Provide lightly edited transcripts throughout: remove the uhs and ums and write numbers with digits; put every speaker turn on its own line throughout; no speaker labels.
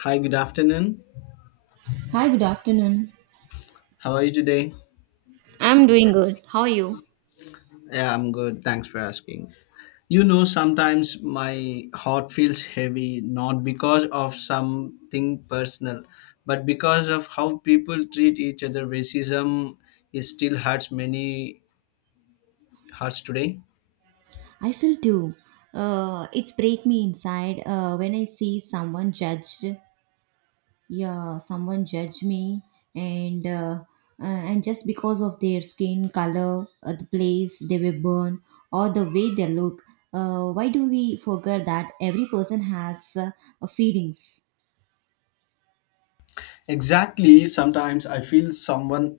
Hi, good afternoon.
Hi, good afternoon.
How are you today?
I'm doing good. How are you?
Yeah, I'm good. Thanks for asking. You know, sometimes my heart feels heavy not because of something personal, but because of how people treat each other. Racism it still hurts many hearts today.
I feel too. It's break me inside when I see someone judged. Yeah, someone judge me, and uh, and just because of their skin color, the place they were born, or the way they look. Why do we forget that every person has feelings?
Exactly. Sometimes I feel someone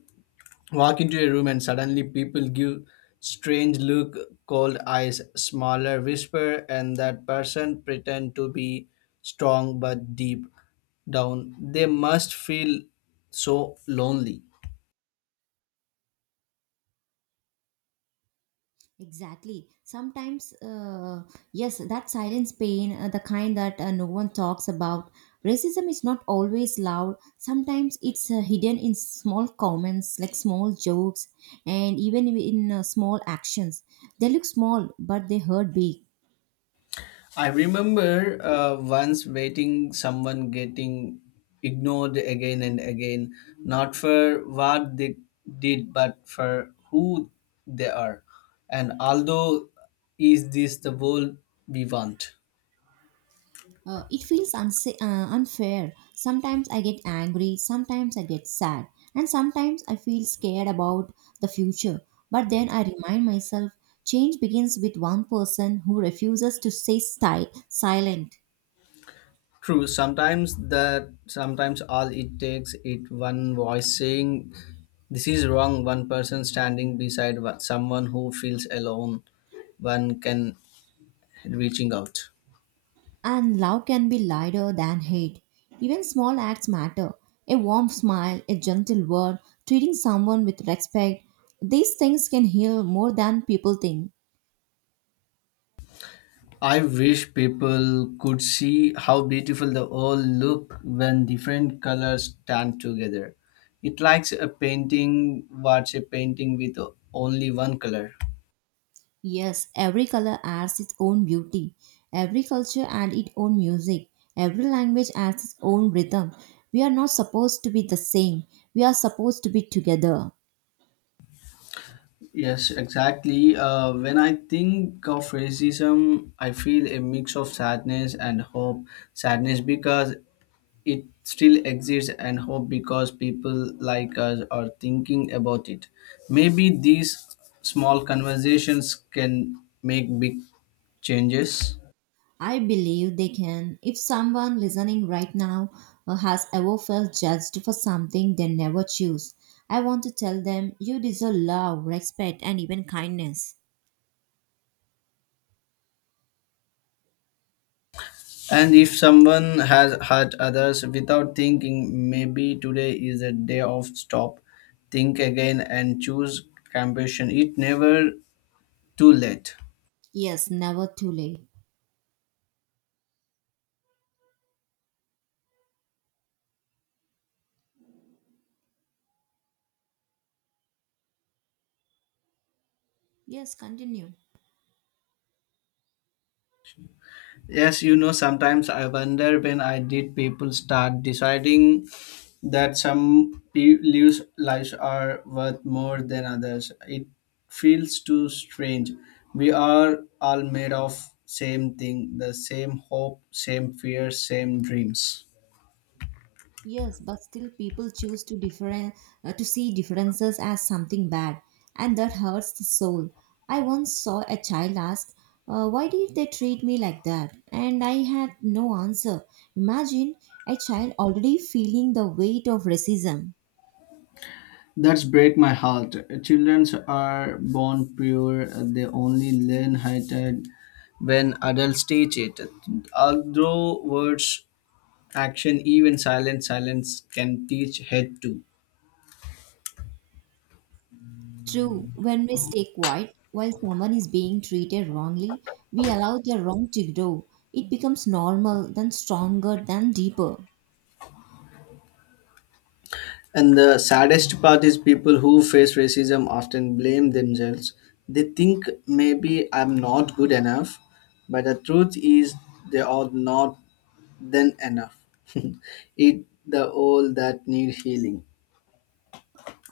walk into a room and suddenly people give strange look cold eyes smaller whisper and that person pretend to be strong but deep down they must feel so lonely.
Exactly. Sometimes, yes, that silence pain, the kind that no one talks about. Racism is not always loud. Sometimes it's hidden in small comments, like small jokes, and even in small actions. They look small, but they hurt big.
I remember once waiting someone getting ignored again and again not for what they did but for who they are and although is this the world we want?
It feels unfair. Sometimes I get angry, sometimes I get sad, and sometimes I feel scared about the future. But then I remind myself change begins with one person who refuses to stay silent.
True, sometimes all it takes it one voice saying this is wrong, one person standing beside someone who feels alone, one can reaching out.
And love can be lighter than hate. Even small acts matter. A warm smile, a gentle word, treating someone with respect. These things can heal more than people think.
I wish people could see how beautiful the world look when different colors stand together. It likes a painting, what's a painting with only one color.
Yes, every color adds its own beauty, every culture adds its own music, every language adds its own rhythm. We are not supposed to be the same, we are supposed to be together.
Yes, exactly. When I think of racism, I feel a mix of sadness and hope. Sadness because it still exists, and hope because people like us are thinking about it. Maybe these small conversations can make big changes.
I believe they can. If someone listening right now has ever felt judged for something they never choose, I want to tell them you deserve love, respect, and even kindness.
And if someone has hurt others without thinking, maybe today is a day of stop, think again, and choose compassion. It never too late.
Yes, never too late. Yes, continue.
Yes, you know, sometimes I wonder when I did people start deciding that lives are worth more than others. It feels too strange. We are all made of same thing, the same hope, same fear, same dreams.
Yes, but still people choose to different to see differences as something bad, and that hurts the soul. I once saw a child ask, "Why did they treat me like that?" And I had no answer. Imagine a child already feeling the weight of racism.
That's break my heart. Children are born pure, they only learn hatred when adults teach it. Although words action even silent silence can teach head too.
True, when we stay quiet while someone is being treated wrongly, we allow the wrong to grow. It becomes normal, then stronger, then deeper.
And the saddest part is people who face racism often blame themselves. They think maybe I'm not good enough, but the truth is they are not then enough. It the all that need healing.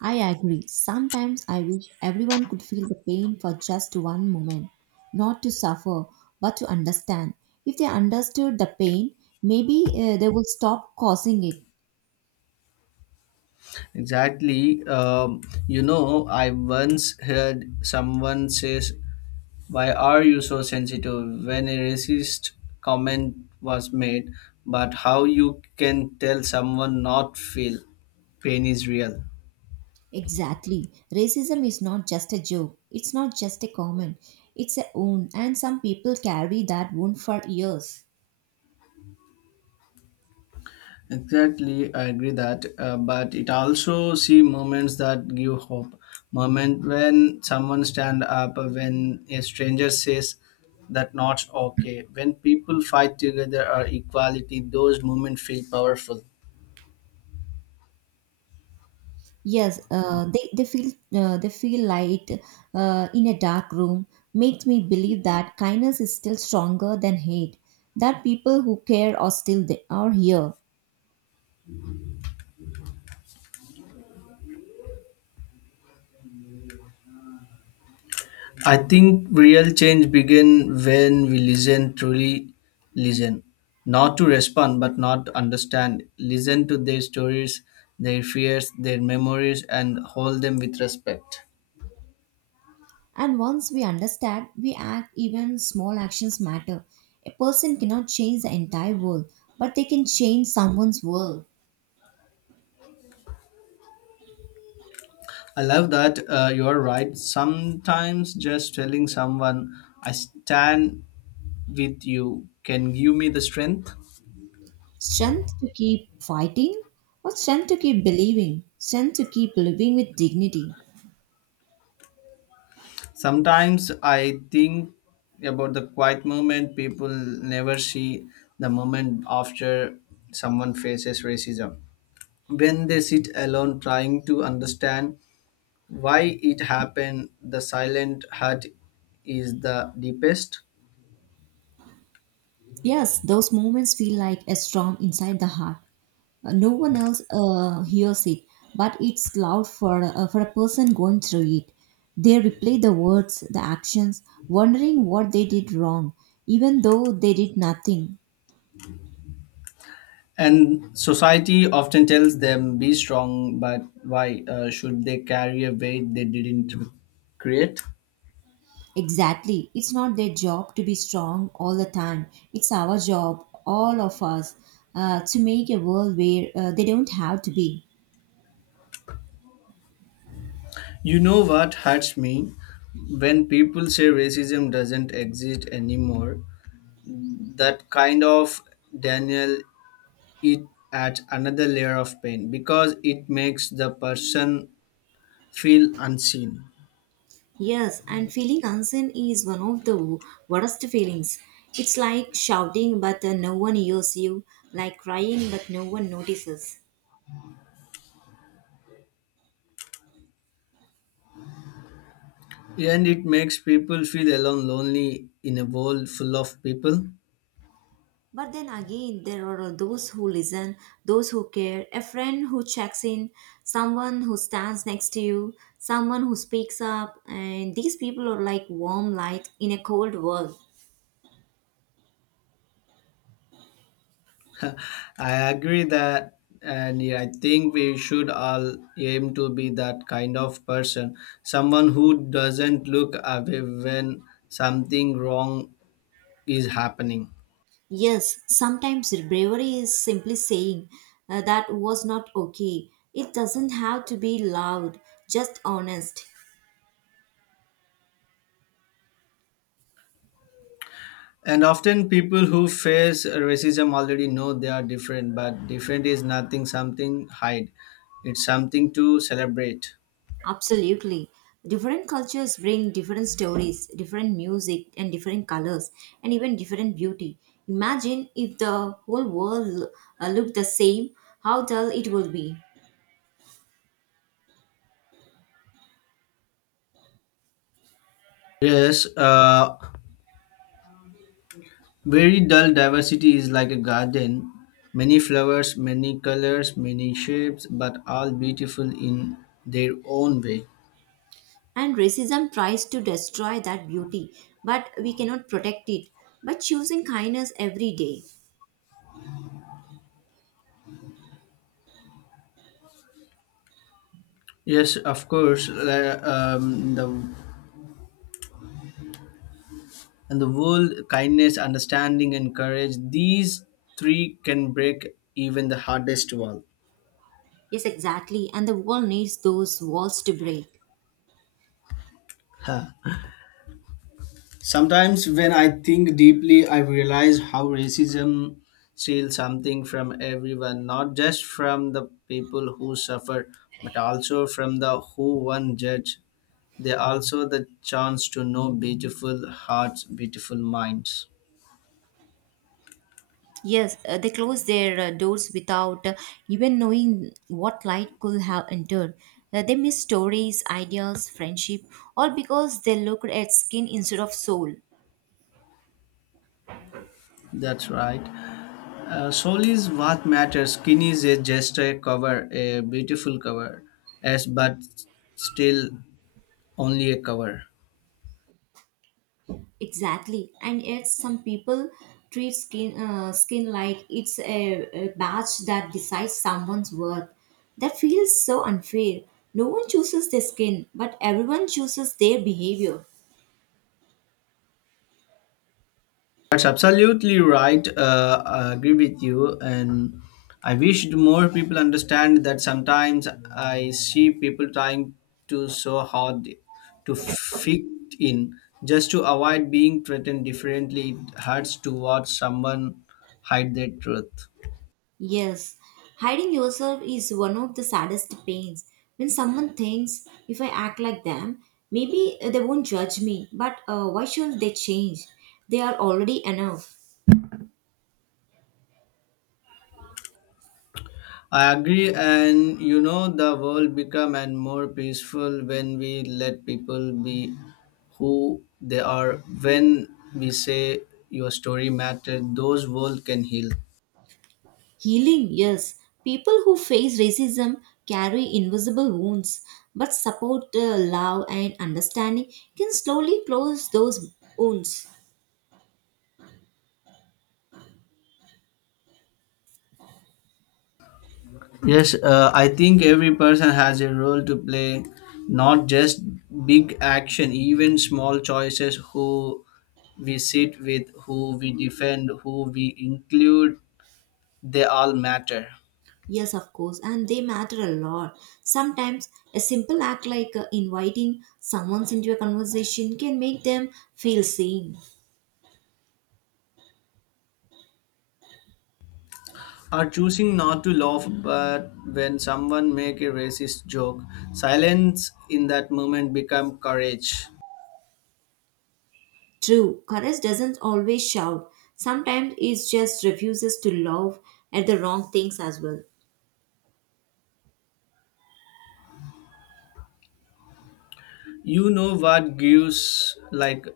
I agree. Sometimes I wish everyone could feel the pain for just one moment, not to suffer, but to understand. If they understood the pain, maybe they would stop causing it.
Exactly. You know, I once heard someone says, "Why are you so sensitive?" When a racist comment was made, but how you can tell someone not feel pain is real.
Exactly. Racism is not just a joke, it's not just a comment, it's a wound, and some people carry that wound for years.
Exactly, I agree that, but it also see moments that give hope. Moment when someone stand up, when a stranger says that not okay. When people fight together or equality, those moments feel powerful.
Yes, they feel light in a dark room makes me believe that kindness is still stronger than hate. That people who care are still there, are here.
I think real change begin when we listen truly listen, not to respond but not to understand. Listen to their stories, their fears, their memories, and hold them with respect.
And once we understand, we act even small actions matter. A person cannot change the entire world, but they can change someone's world.
I love that. You're right. Sometimes just telling someone, I stand with you, can give me the strength.
Strength to keep fighting, or strength to keep believing, strength to keep living with dignity.
Sometimes I think about the quiet moment people never see the moment after someone faces racism. When they sit alone trying to understand why it happened, the silent hurt is the deepest.
Yes, those moments feel like a storm inside the heart. No one else hears it, but it's loud for a person going through it. They replay the words, the actions, wondering what they did wrong even though they did nothing.
And society often tells them, be strong, but why should they carry a weight they didn't create?
Exactly, it's not their job to be strong all the time, it's our job, all of us, to make a world where they don't have to be.
You know what hurts me? When people say racism doesn't exist anymore, that kind of Daniel, it adds another layer of pain because it makes the person feel unseen.
Yes, and feeling unseen is one of the worst feelings. It's like shouting but no one hears you, like crying but no one notices.
And it makes people feel alone, lonely in a world full of people.
But then again, there are those who listen, those who care, a friend who checks in, someone who stands next to you, someone who speaks up, and these people are like warm light in a cold world.
I agree that, and yeah, I think we should all aim to be that kind of person, someone who doesn't look away when something wrong is happening.
Yes, sometimes bravery is simply saying that was not okay. It doesn't have to be loud, just honest.
And often people who face racism already know they are different, but different is nothing, something hide. It's something to celebrate.
Absolutely. Different cultures bring different stories, different music, and different colors, and even different beauty. Imagine if the whole world looked the same, how dull it would be.
Yes, very dull diversity is like a garden. Many flowers, many colors, many shapes, but all beautiful in their own way.
And racism tries to destroy that beauty, but we cannot protect it by choosing kindness every day.
Yes, of course. The and the world, kindness, understanding, and courage. These three can break even the hardest wall.
Yes, exactly. And the world needs those walls to break.
Ha, sometimes, when I think deeply, I realize how racism steals something from everyone, not just from the people who suffer, but also from the who one judge. They also the chance to know beautiful hearts, beautiful minds.
Yes, they closed their doors without even knowing what light could have entered. They missed stories, ideas, friendship, all because they looked at skin instead of soul.
That's right. Soul is what matters. Skin is a just a cover, a beautiful cover, as but still only a cover.
Exactly. And yet, some people treat skin like it's a badge that decides someone's worth. That feels so unfair. No one chooses their skin, but everyone chooses their behavior.
That's absolutely right. I agree with you, and I wish more people understand that. Sometimes I see people trying to so hard to fit in just to avoid being treated differently. It hurts to watch someone hide their truth.
Yes, hiding yourself is one of the saddest pains. When someone thinks, if I act like them, maybe they won't judge me, but why should they change? They are already enough.
I agree, and you know, the world become and more peaceful when we let people be who they are. When we say your story matter, those world can heal.
Healing, yes. People who face racism carry invisible wounds, but support, love, and understanding can slowly close those wounds.
Yes, I think every person has a role to play, not just big action, even small choices. Who we sit with, who we defend, who we include, they all matter.
Yes, of course, and they matter a lot. Sometimes a simple act like inviting someone into a conversation can make them feel seen.
Are choosing not to laugh but when someone make a racist joke silence in that moment become courage.
True, courage doesn't always shout. Sometimes it just refuses to love at the wrong things as well.
You know what gives like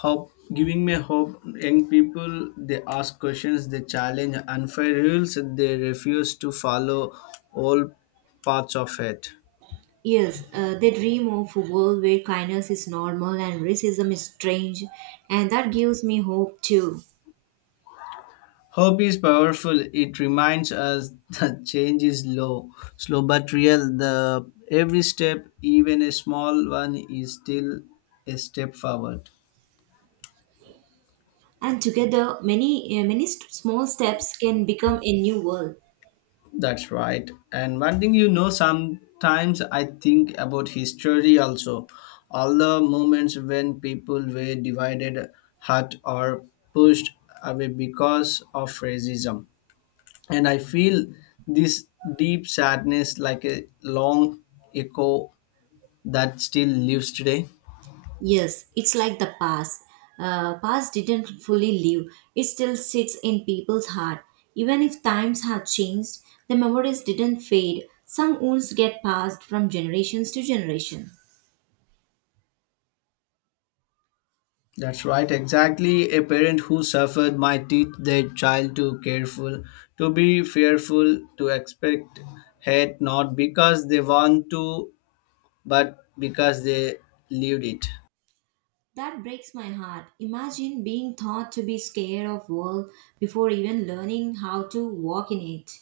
hope giving me hope young people they ask questions they challenge unfair rules they refuse to follow all parts of it.
Yes, they dream of a world where kindness is normal and racism is strange, and that gives me hope too.
Hope is powerful. It reminds us that change is low, slow but real. The every step, even a small one, is still a step forward.
And together, many small steps can become a new world.
That's right. And one thing you know, sometimes I think about history also. All the moments when people were divided, hurt, or pushed away because of racism. And I feel this deep sadness like a long echo that still lives today.
Yes, it's like the past. Past didn't fully live. It still sits in people's heart. Even if times have changed, the memories didn't fade. Some wounds get passed from generations to generation.
That's right, exactly. A parent who suffered might teach their child to careful, to be fearful, to expect hate not because they want to, but because they lived it.
That breaks my heart. Imagine being taught to be scared of world before even learning how to walk in it.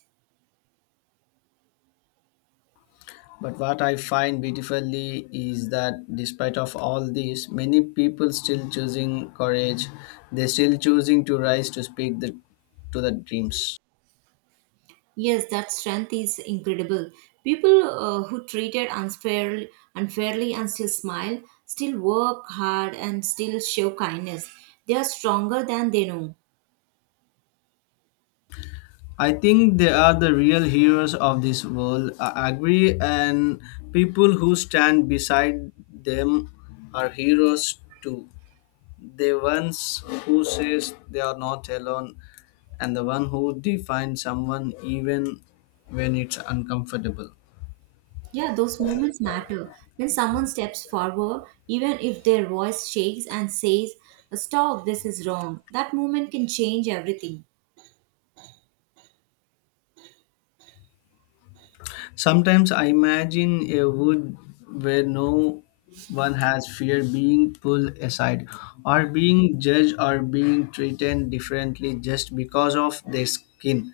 But what I find beautifully is that despite of all this, many people still choosing courage. They still choosing to rise to speak the, to the dreams.
Yes, that strength is incredible. People who treated unfairly and still smile, still work hard and still show kindness. They are stronger than they know.
I think they are the real heroes of this world. I agree, and people who stand beside them are heroes too. The ones who says they are not alone, and the one who defines someone even when it's uncomfortable.
Yeah, those moments matter. When someone steps forward, even if their voice shakes and says, stop, this is wrong, that moment can change everything.
Sometimes I imagine a wood where no one has fear being pulled aside or being judged or being treated differently just because of their skin.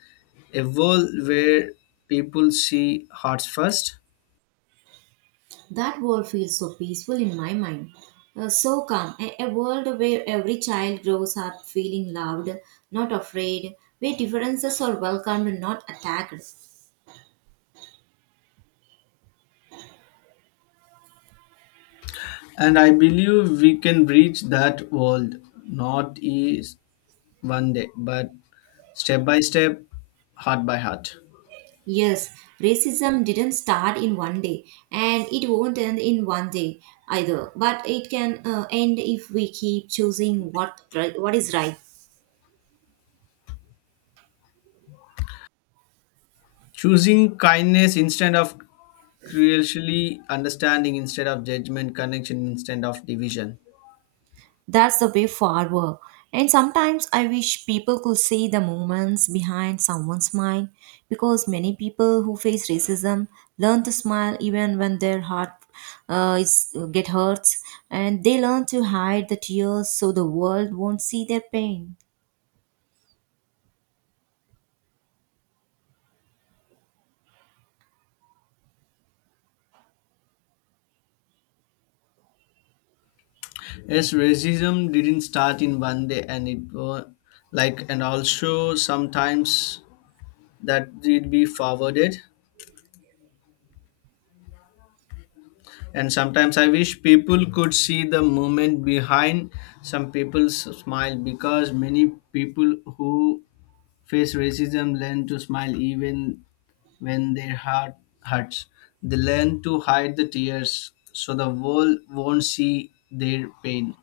A world where people see hearts first.
That world feels so peaceful in my mind. So calm, a world where every child grows up feeling loved, not afraid, where differences are welcomed, not attacked.
And I believe we can reach that world, not is one day, but step by step, heart by heart.
Yes, racism didn't start in one day, and it won't end in one day either. But it can end if we keep choosing what is right.
Choosing kindness instead of crucially understanding instead of judgment, connection instead of division.
That's the way forward. And sometimes I wish people could see the moments behind someone's smile because many people who face racism learn to smile even when their heart is get hurts, and they learn to hide the tears so the world won't see their pain.
Yes, racism didn't start in one day, and it was like, and also sometimes that did be forwarded. And sometimes I wish people could see the moment behind some people's smile because many people who face racism learn to smile even when their heart hurts. They learn to hide the tears so the world won't see their pain.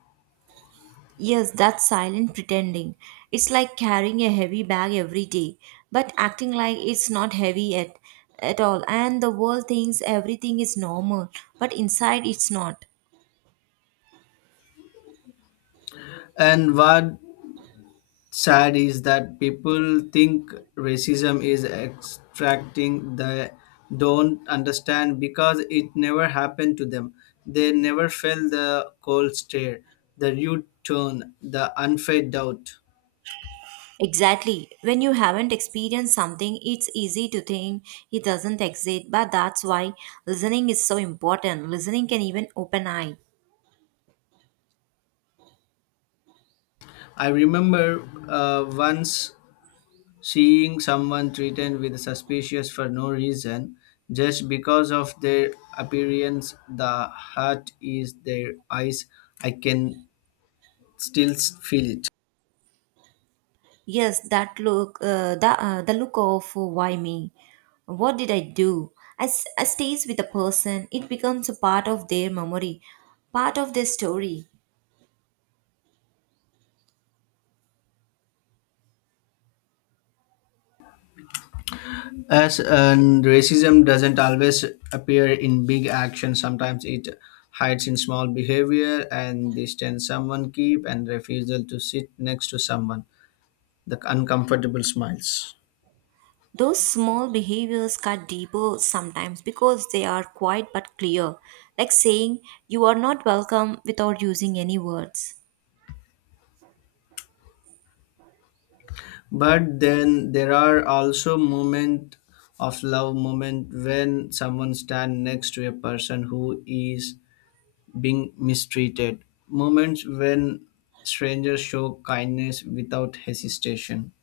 Yes, that's silent pretending. It's like carrying a heavy bag every day, but acting like it's not heavy at all. And the world thinks everything is normal, but inside it's not.
And what sad is that people think racism is extracting they don't understand because it never happened to them. They never felt the cold stare, the rude tone, the unfair doubt.
Exactly. When you haven't experienced something, it's easy to think it doesn't exist, but that's why listening is so important. Listening can even open eye.
I remember once seeing someone treated with suspicious for no reason, just because of their appearance, the heart is their eyes. I can still feel it.
Yes, that look, the look of why me? What did I do? As stays with a person, it becomes a part of their memory, part of their story.
As and racism doesn't always appear in big action. Sometimes it hides in small behavior and distance someone keep and refusal to sit next to someone. The uncomfortable smiles.
Those small behaviors cut deeper sometimes because they are quiet but clear, like saying you are not welcome without using any words.
But then there are also moments of love moment when someone stand next to a person who is being mistreated. Moments when strangers show kindness without hesitation.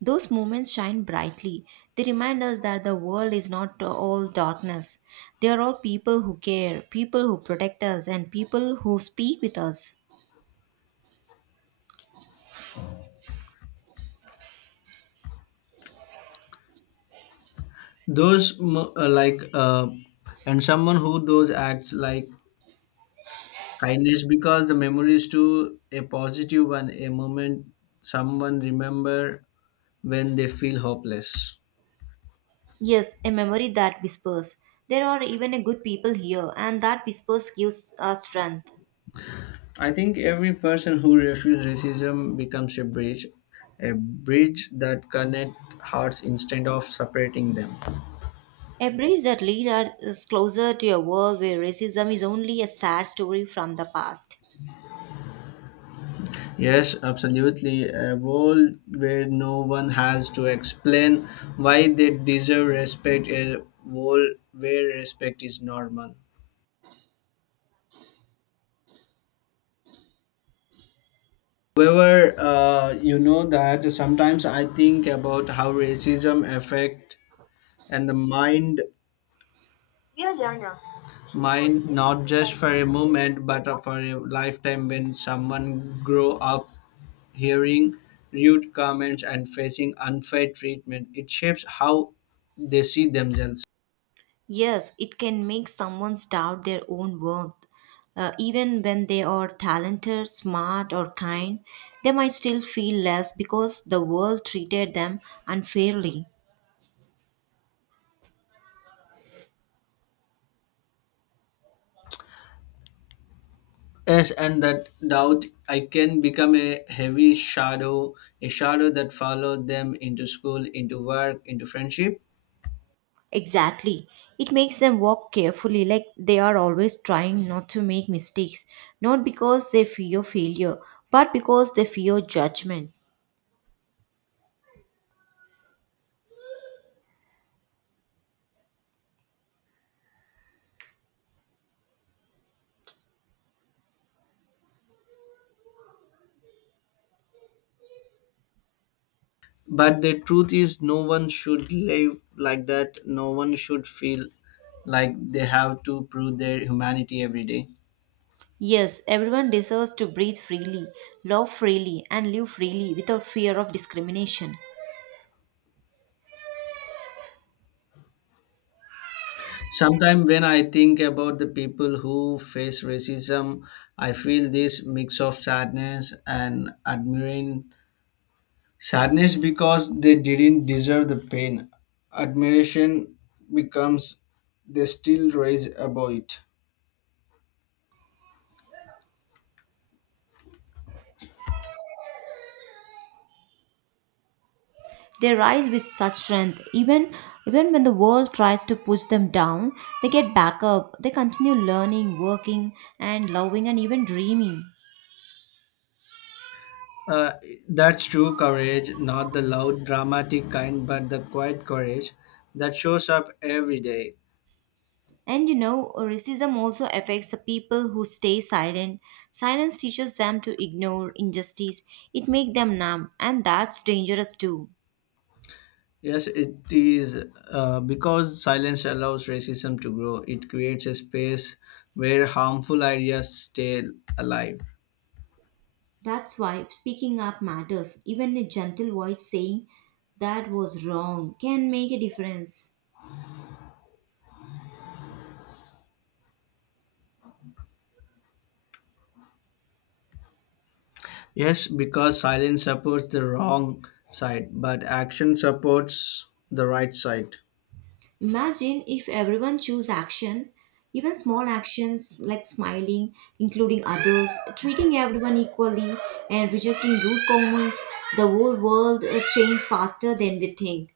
Those moments shine brightly. They remind us that the world is not all darkness. There are all people who care, people who protect us, and people who speak with us.
Those mo- like and someone who those acts like kindness because the memory is to a positive one, a moment someone remember when they feel hopeless.
Yes, a memory that whispers. There are even a good people here, and that whispers gives us strength.
I think every person who refuses racism becomes a bridge that connects hearts instead of separating them.
A bridge that leads us closer to a world where racism is only a sad story from the past.
Yes, absolutely. A world where no one has to explain why they deserve respect, a world where respect is normal. However, you know that sometimes I think about how racism affect and the mind. Yeah, yeah, yeah. Mine not just for a moment but for a lifetime when someone grow up hearing rude comments and facing unfair treatment it shapes how they see themselves.
Yes, it can make someone doubt their own worth. Even when they are talented, smart, or kind, they might still feel less because the world treated them unfairly.
Yes and that doubt I can become a heavy shadow, a shadow that follow them into school into work into friendship.
Exactly. It makes them walk carefully, like they are always trying not to make mistakes, not because they fear failure, but because they fear judgment.
But the truth is, no one should live like that. No one should feel like they have to prove their humanity every day.
Yes, everyone deserves to breathe freely, love freely, and live freely without fear of discrimination.
Sometimes, when I think about the people who face racism, I feel this mix of sadness and admiring. Sadness because they didn't deserve the pain. Admiration becomes they still raise above it.
They rise with such strength. Even when the world tries to push them down, they get back up. They continue learning, working, and loving, and even dreaming.
Uh, that's true courage, not the loud, dramatic kind, but the quiet courage that shows up every day.
And you know, racism also affects the people who stay silent. Silence teaches them to ignore injustice. It makes them numb, and that's dangerous too.
Yes, it is because silence allows racism to grow. It creates a space where harmful ideas stay alive.
That's why speaking up matters. Even a gentle voice saying that was wrong can make a difference.
Yes, because silence supports the wrong side, but action supports the right side.
Imagine if everyone chose action, even small actions like smiling, including others, treating everyone equally, and rejecting rude comments, the whole world changed faster than we think.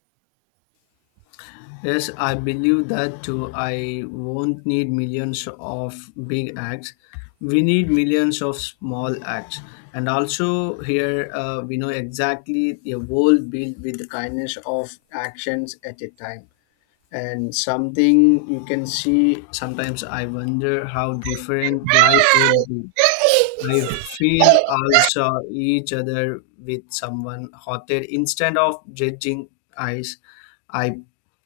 Yes, I believe that too. I won't need millions of big acts. We need millions of small acts. And also, here we know exactly a world built with the kindness of actions at a time. And something you can see sometimes I wonder how different life would be. I feel also each other with someone hotter instead of judging eyes. I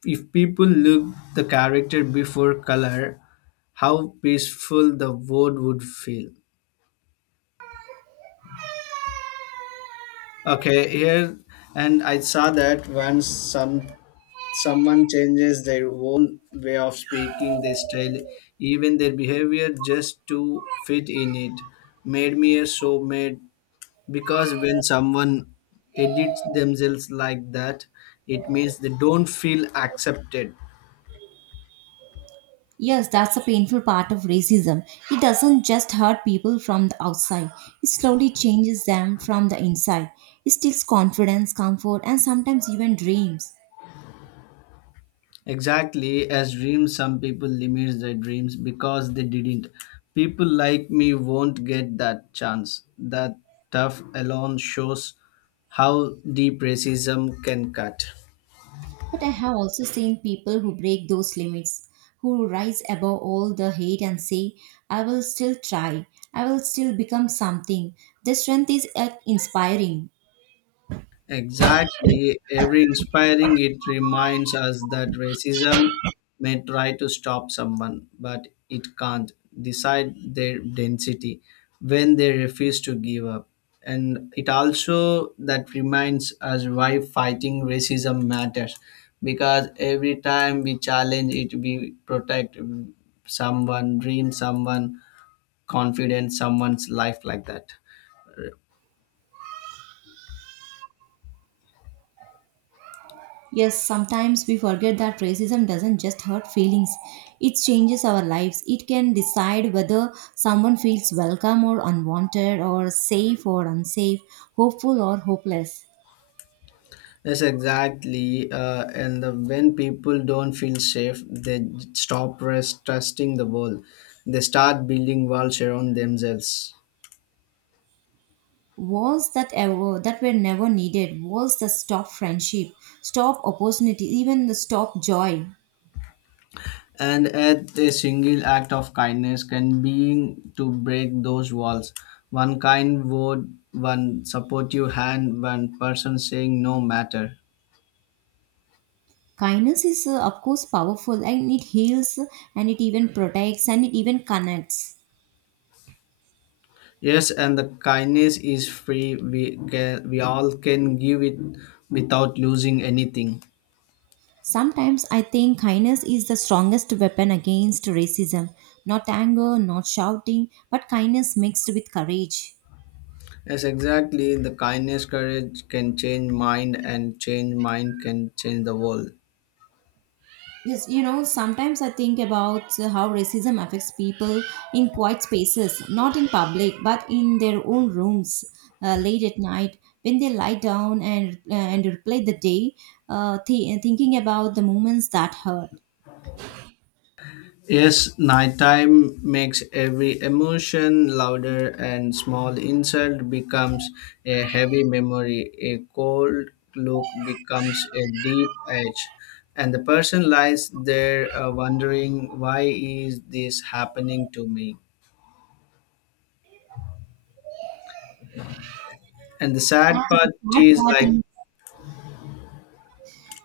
if people look the character before color, how peaceful the world would feel. Okay, here and I saw that once someone changes their own way of speaking, their style, even their behavior just to fit in it, made me so made because when someone edits themselves like that it means they don't feel accepted.
Yes, that's a painful part of racism. It doesn't just hurt people from the outside, it slowly changes them from the inside. It steals confidence, comfort, and sometimes even dreams.
Exactly as dreams some people limit their dreams because they didn't people like me won't get that chance that tough alone shows how deep racism can cut.
But I have also seen people who break those limits, who rise above all the hate and say, I will still try, I will still become something. Their strength is inspiring.
Exactly. Every inspiring it reminds us that racism may try to stop someone, but it can't decide their density when they refuse to give up. And it also that reminds us why fighting racism matters because every time we challenge it, we protect someone, dream someone, confidence, someone's life like that.
Yes, sometimes we forget that racism doesn't just hurt feelings, it changes our lives. It can decide whether someone feels welcome or unwanted, or safe or unsafe, hopeful or hopeless.
Yes, exactly. And the, when people don't feel safe, they stop rest, trusting the world. They start building walls around themselves.
Walls that ever that were never needed, walls that stop friendship, stop opportunity, even the stop joy.
And at a single act of kindness can be to break those walls. One kind word, one supportive hand, one person saying no matter.
Kindness is of course powerful, and it heals, and it even protects, and it even connects.
Yes, and the kindness is free. We all can give it without losing anything.
Sometimes I think kindness is the strongest weapon against racism. Not anger, not shouting, but kindness mixed with courage.
Yes, exactly. The kindness, courage can change mind, and change mind can change the world.
Yes, you know, sometimes I think about how racism affects people in quiet spaces, not in public, but in their own rooms late at night when they lie down and and replay the day, thinking about the moments that hurt.
Yes, nighttime makes every emotion louder, and small insult becomes a heavy memory. A cold look becomes a deep edge, and the person lies there wondering why is this happening to me. And the sad
And the
part
sad
is
part
like
is,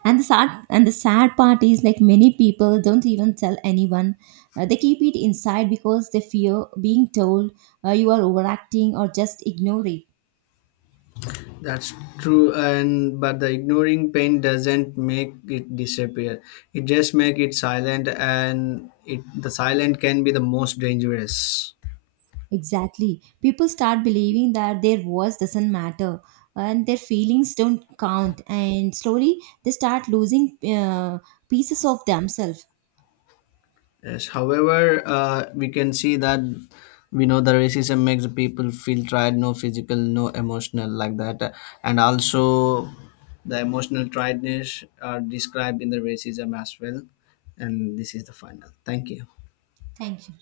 and the sad part is like many people don't even tell anyone. They keep it inside because they fear being told you are overacting or just ignore it.
that's true, and but the ignoring pain doesn't make it disappear. It just make it silent, and it the silent can be the most dangerous.
Exactly. People start believing that their voice doesn't matter and their feelings don't count, and slowly they start losing pieces of themselves.
Yes. However, we can see that we know the racism makes the people feel tried, no physical, no emotional, like that, and also the emotional tiredness are described in the racism as well. And this is the final. Thank you.
Thank you.